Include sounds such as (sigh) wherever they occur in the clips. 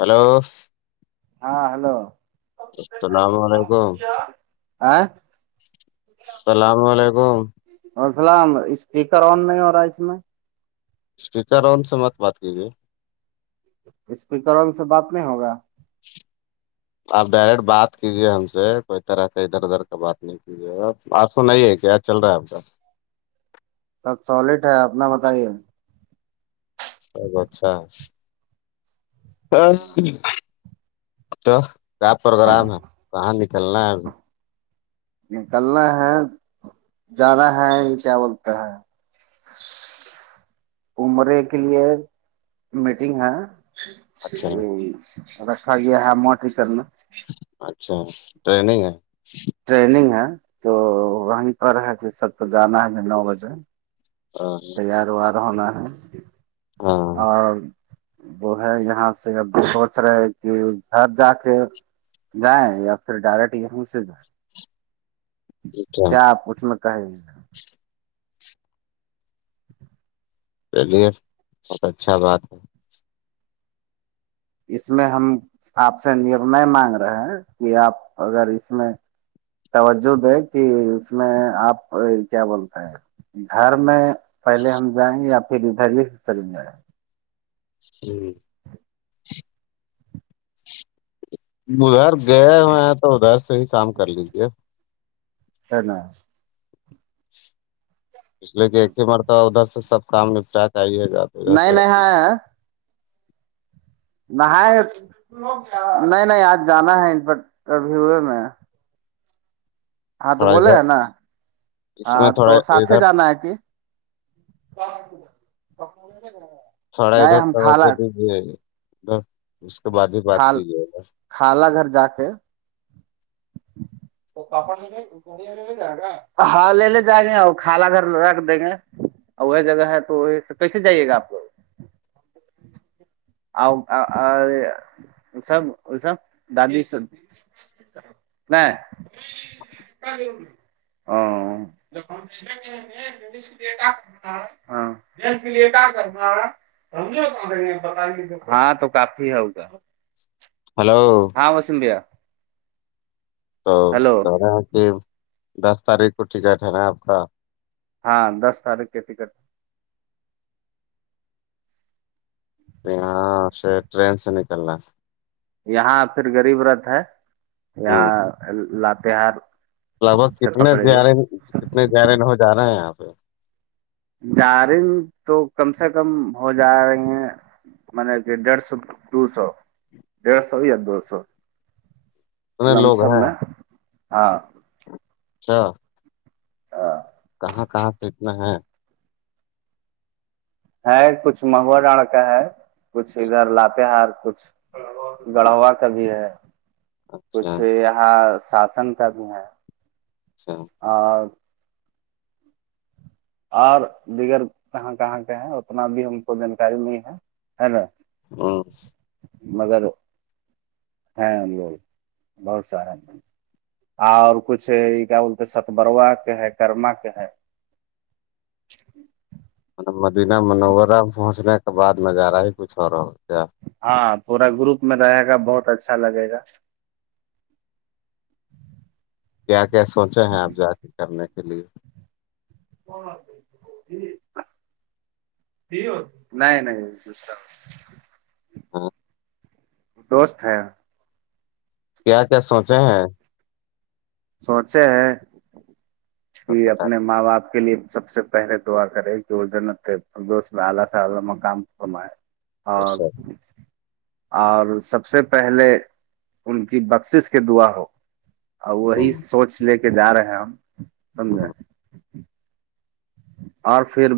Hello ہاں hello السلام علیکم السلام علیکم وسلام اسپیکر آن نہیں ہو رہا ہے اس میں اسپیکر اون سے مت بات کییے اسپیکر سے بات نہیں ہوگا آپ ڈائریکٹ بات کیجیے ہم سے کوئی طرح کا ادھر ادھر کا بات نہیں جب آپ سنائیے کیا چل رہا ہے آپ کا سب سالڈ ہے اپنا بتائیے اچھا تو کیا پروگرام ہے کہاں نکلنا ہے ابھی نکلنا ہے جانا ہے یہ کیا بولتا ہے عمرے کے لیے میٹنگ ہے اچھا ا را گ ہے مٹری سر میں اچھا ٹریگ ہے ٹریننگ ہے تو وہیں پر ہے کہ سب کو جانا ہے نو بجے ہاں پاروار ہونا ہے ہاں، اور وہ ہے یہاں سے اب سوچ رہے کہ گھر جا کے جائیں یا پھر ڈائریکٹ یہیں سے جائیں اچھا کیاپوس میں کہ چلیے اچھا بات ہے اس میں ہم آپ سے نرنے مانگ رہے ہیں کہ آپ اگر اس میں توجہ دے کہ اس میں آپ کیا بولتے ہیں گھر میں پہلے ہم جائیں گے یا پھر ادھرے سے چل جائیں جی ادھر گئے ہوئے ہیں تو ادھر سے ہی کام کر لیجیے ہے نا اس لیے کہ ایک ہی مرتب ادھر سے سب کام نپٹا چاہیے جد نہیں نہیں ہاں نہ نہیں نہیں آج جانا ہے ان پر ابھی ہوئے میں ہاں تو تھوڑا بولے ادھر ہے نا اس ہاں میں تھوڑا تو ساتھ ادھر جانا ہے کہ کیا متی ک مغیر ہے سڑا ادھر توجہ دیجیے ادھر اس کے بعد ہی بات کیجے ادھر کالا گھر جا کے تو کپڑ ہاں لے لے جائیں گے آ کالا گھر رکھ دیں گے اور وہ جگہ ہے تو کیسے جائیے گا آپ کو آ سب ا سب دادی س نہیں ہاں لی کرناا ر ہاں تو کافی ہے ہوگا ہلو ہاں وسیم بھیا تو ہلو کہ رہے ہیں کہ دس تاریخ کو ٹکٹ ہے نا آپ کا ہاں دس تاریخ کے ٹکٹ ناں پے ٹرین سے نکلنا یہاں پھر غریب رت ہے ہ یہاں لااتہار لگ بھگ کتنے زیار کتنے جیارین ہو جا رہا ہیں یہاں پہ جارم تو کم سے کم ہو جا رہے ہیں م کہ ڈیڑھ سو دو سو ڈیھ سو یا دو سو ددد لم سم ن ہاں ہاں ہاں کہاں کہاں سے اتنا ہے ہے کچھ مہوا ڈڑ کا ہے کچھ ادھر لاتہار کچھ گڑھووا کا بھی ہے اچھا کچھ یہاں شاسن کا بھی ہے اچھا اور اور دیگر کہاں کہاں کے ہیں اتنا بھی ہم کو جانکاری نہیں ہے نا ہ مگر ہاں ب ب سارا اور کچھ یہ کیا بولتے ستبروا کے ہے کرما کے ہے م مدینہ منوررہ پہنچنے کے بد نظارہ ہی کچھ ہو رہا کیا ہاں پورا گروپ میں رہے گا بہت اچھا لگے گا کیا کیا سوچے ہیں آپ جا کے کرنے کے لیے نہیں نہیں ہاں دوست ہیں کیا کیا سوچا ہیں سوچا ہے اور کہ بتا اپنے (unintelligible) ہاں سر بالک اور سب سے پہلے ان کی بخشش کے دعا ہو اور وہی ہوں، سوچ لے کے جا رہے ہیں ہم سمجھے ہوں، اور پھر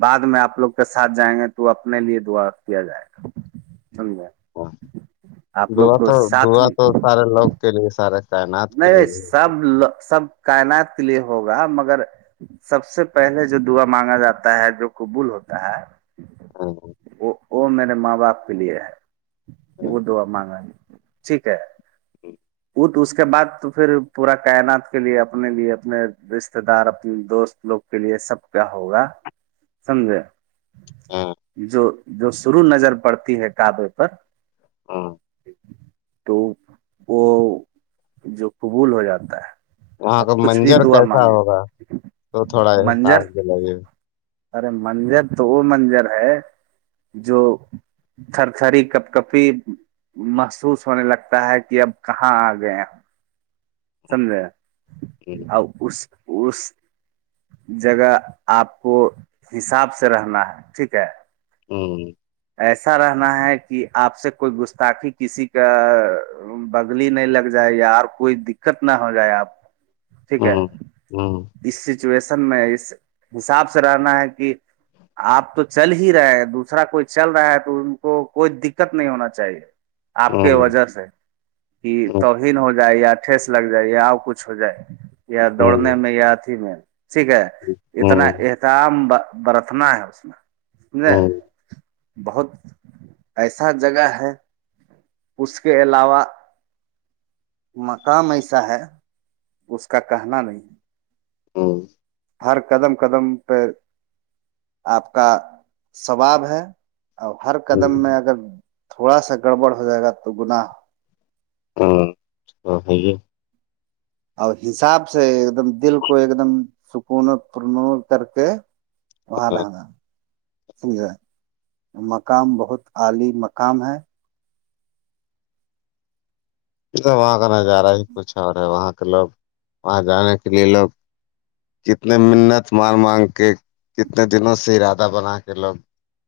بعد میں آپ لوگ کے ساتھ جائیں گے تو اپنے لیے دعا کیا جائے گا سجے ہاں دوا تو دوا تو سارے لوگ کے لیے سارے کائنات کے نہیں لیے بھائی بھی سبو سب کائنات لیے ہوگا مگر سب سے پہلے جو دعا مانگا جاتا ہے جو قبول ہوتا ہے ا ہ وہ وہ میرے ماں باپ کے لیے ہے وہ دعا مانگا ٹھیک ہے تو اس کے کے بع تو پھر پورا کائنات کے لیے اپنے لیے اپنے رشتے دار اپنے دوست لوگ کے لیے سب کیا ہوگا سمجے جو جو شروع نظر پڑتی ہے کعبے پر ہاں تو وہ جو قبول ہو جاتا ہے وہاں اب کا کچھ بھی منجر دعا کیسا مانگے ہوگا تو تھوڑاساف منظر دلے ارے منظر تو وہ منظر ہے جو تھر تھری کپ کپی محسوس ہونے لگتا ہے کہ اب کہاں آ گئے سمجھے ہوں، ہ پس اوس جگہ آپ کو حساب سے رہنا ہے ٹھیک ہے ہوں ایسا رہنا ہے کہ آپ سے کوئی گستاخی کسی کا بگلی نہیں لگ جائے یار کوئی دقت نہ ہو جائے آپ کو، ٹھیک ہے ہوں، ہوں، اس سچویشن میں اس حساب سے رہنا ہے کہ آپ تو چل ہی رہے ہیں دوسرا کوئی چل رہا ہے تو ان کوئی دقت نہیں ہونا چاہیے آپ کے ہوں، وجہ سے کہ ہوں، تو بھین ہو جائے یا ٹھس لگ جائے اور کچھ ہو جائے یا ہوں، دوڑنے ہوں، میں یا اھی میں ٹھیک ہے ہوں، اتنا ام برتنا ہے اس میں سمجے ہوں، بہت ایسا جگہ ہے اس کے علاوہ مقام ایسا ہے اس کا کہنا نہیں ہے ہ ہر قدم قدم پہ آپ کا سثباب ہے ا ہر ہوں، قدم میں اگر تھوڑا سا گڑبڑ ہو جائے گا تو گنااہ ہاں تو اور حساب سے ایک دم دل کو ایک دم سکون و پرنو کر کے وہاں د ہاں داں ہے مقام بہت اعاللی مقام ہے یہ تو وہاں کا نظارہ ہی کچھ اور ہے وہاں کے لوگ وہاں جانے کے لیے لوگ کتنے منت مار مانگ کے کتنے دنوں سے ارادہ بنا کے لوگ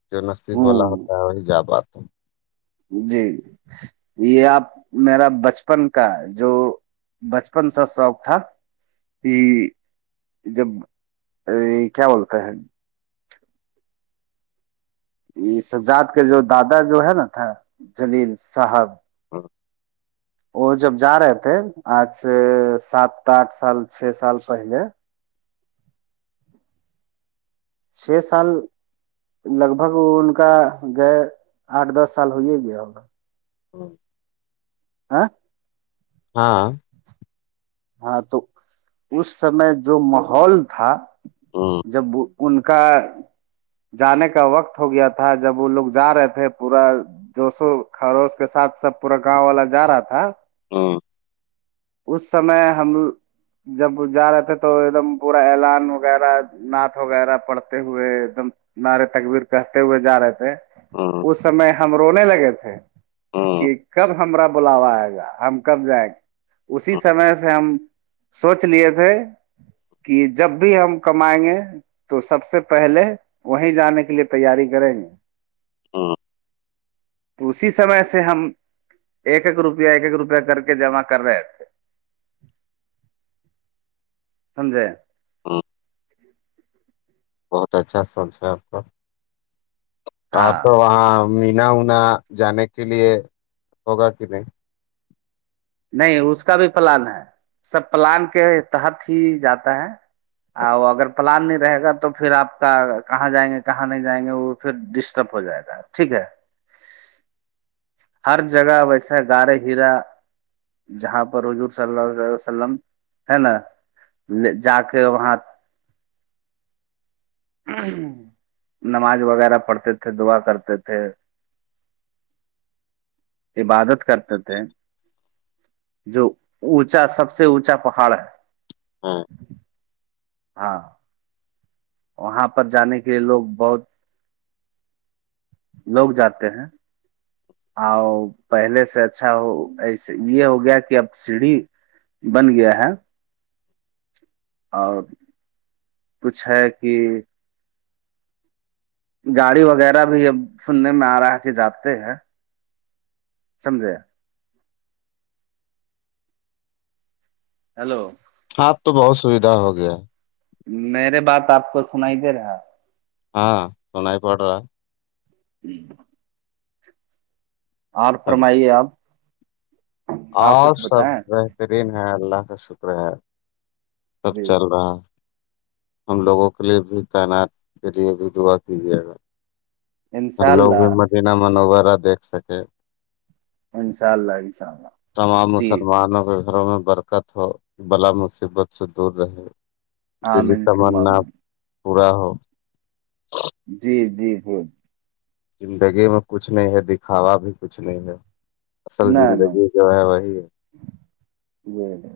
جو نصیب بولا ہوں ہوتا ہے وہی جا بات تو جی یہ آپ میرا بچپن کا جو بچپن سا شوق تھا ج جب کیا بولتا ہے یہ سجاد کا جو دادا جو ہے نا تھا جلیل صاحب ہاں وہ جب جا رہے تھے آج سے سات آٹھ سال چھ سال پہلے چھ سال لگ بھگ ان کا گئے آٹھ دس سال ہو ہی گیا ہوگا ہوں، ہاں ہاں ہاں تو اس سمے جو محول تھا ہوں جب ان کا جانے کا وقت ہو گیا تھا جب وہ لوگ جا رہے تھے پورا جوشو خروش کے ساتھ سب پورا گاؤں والا جا رہا تھا ا اس سمے ہم جب جا رہے تھے تو ایک دم پورا اعلان وغیرہ نعت وغیرہ پڑھتے ہوئے ایک دم نعرے تقبیر کہتے ہوئے جا رہے تھے ہوں اس سمے ہم رونے لگے تھے ہوں کہ کب ہمرا بلاوا آئے گا ہم کب جائیں گے اس ہوں سمے سے ہم سوچ لیے تھے کہ جب بھی ہم کمائیں گے تو سب سے پہلے وہیں جانے کے لیے تیاری کریں گے ہاں اسی سمے سے ہم ایک ایک روپیہ ایک ایک روپیہ کر کے جمع کر رہے سمجے ہوں۔ بہت اچھا سبس ہے آپ کا آپ تو ہاں وہاں مینا ونا جانے کے لیے ہوگا کہ نہیں نہیں اس کا بھی پلان ہے سب پلان کے تحت ہی جاتا ہے وہ اگر پلان نہیں رہے گا تو پھر آپ کا کہاں جائیں گے کہاں نہیں جائیں گے وہ پھر ڈسٹرب ہو جائے گا ٹھیک ہے ہر جگہ ویسے گارے ہیرا جہاں پر حضور صلی ال ع وسلم ہے نا جا کے وہاں نماز وغیرہ پڑھتے تھے دعا کرتے تھے عبادت کرتے تھے جو اونچا سب سے اونچا پہاڑ ہے ہاں ہاں وہاں پر جانے کے لیے لوگ بہت لوگ جاتے ہیں اور پہلے سے اچھا ہو ایسے یہ ہو گیا کہ اب سیڑھی بن گیا ہے اور پوچھا ہے کہ گاڑی وغیرہ بھی اب سننے میں آ رہا ہے کہ جاتے ہیں سمجے ہیلو ہاںپ تو بہت سویدھا ہو گیا میرے بات آپ کو سن ہی دے رہا ہاں سناائی پڈا ہ اور چلو فرمائیے آپ آپ اور کچھ سب بتائیں بہترین ہے اللہ کا شکر ہے تب جی چل رہا ہم لوگوں کے لیے بھی تعینات کے لیے بھی دعا کیجیے گا ہم انشاء لوگ بھی اللہ مدینہ منوغورہ دیکھ سکے انشاء اللہ انشاء اللہ تمام جی مسلمانوں کے گھروں میں برف دقت ہو بلا مصبت سے دور رہے ہاں دلی میں نے سنا تمنا پورا ہو جی جی جی زندگی میں کچھ نہیں ہے دکھاوا بھی کچھ نہیں ہے اصل زندگی جو ہے وہی جی ج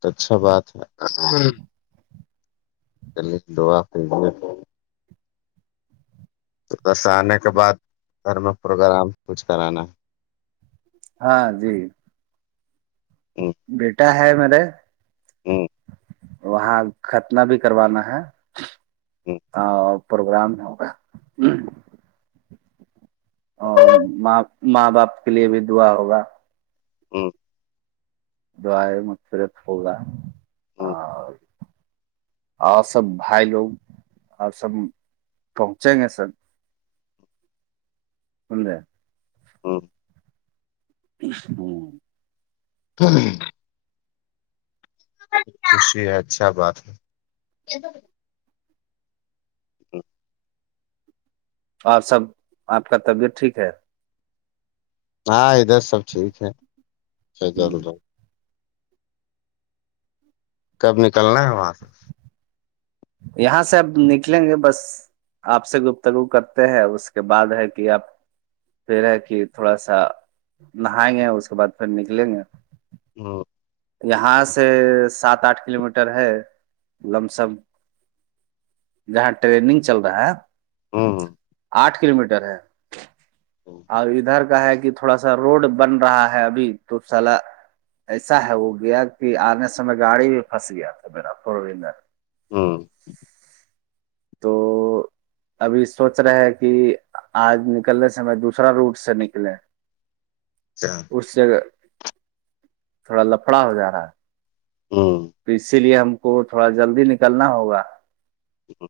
تو اچھا بات ہے ہ کلی دعا ہو جیئے بس آنے کے بعد دھرم پروگرام کچھ کرانا ہاں جی ہوں بیٹا ہے مرے ہوں وہاں ختناہ بھی کروانا ہے ہوں اور پروگرام میں ہوگا ا ماں ماں باپ کے لیے بھی دعا ہوگا ہاں جوار م سورت ہوگا ہوں اور اور سب بھائی لوگ اور سب پہنچیں گے سب انا ہ ہوں س رہ خوشی ہے اچھا بات ہے اچ اور سب آپ کا طبیعت ٹھیک ہے ہاں ادھر سب ٹھیک ہے جلد تب نکلنا ہے وہاں سے یہاں سے اب نکلیں گے بس آپ سے گفتگو کرتے ہیں اس کے بعد ہے کہ آپ پھر ہے کہ تھوڑا سا نہائیں گے اس کے بعد پھر نکلیں گے ہ یہاں سے سات آٹھ کلو میٹر ہے لم سم جہاں ٹریڈنگ چل رہا ہے ہاں ہاں آٹھ کلو میٹر ہے اور ادھر کا ہے کہ تھوڑا سا روڈ بن رہا ہے ابھی تو سال ایسا ہے وہ گیا کہ آنے سمے گاڑی بھی پھنس گیا تھا میرا فور ویلر ہوں تو ابھی سوچ رہے ہے کہ آج نکلنے سے میں دوسرا روٹ سے نکلے اچھا اس جگہ تھوڑا لفڑا ہو جا رہا ہے ہ ہ تو اسی لیے ہم کو تھوڑا جلدی نکلنا ہوگا ہ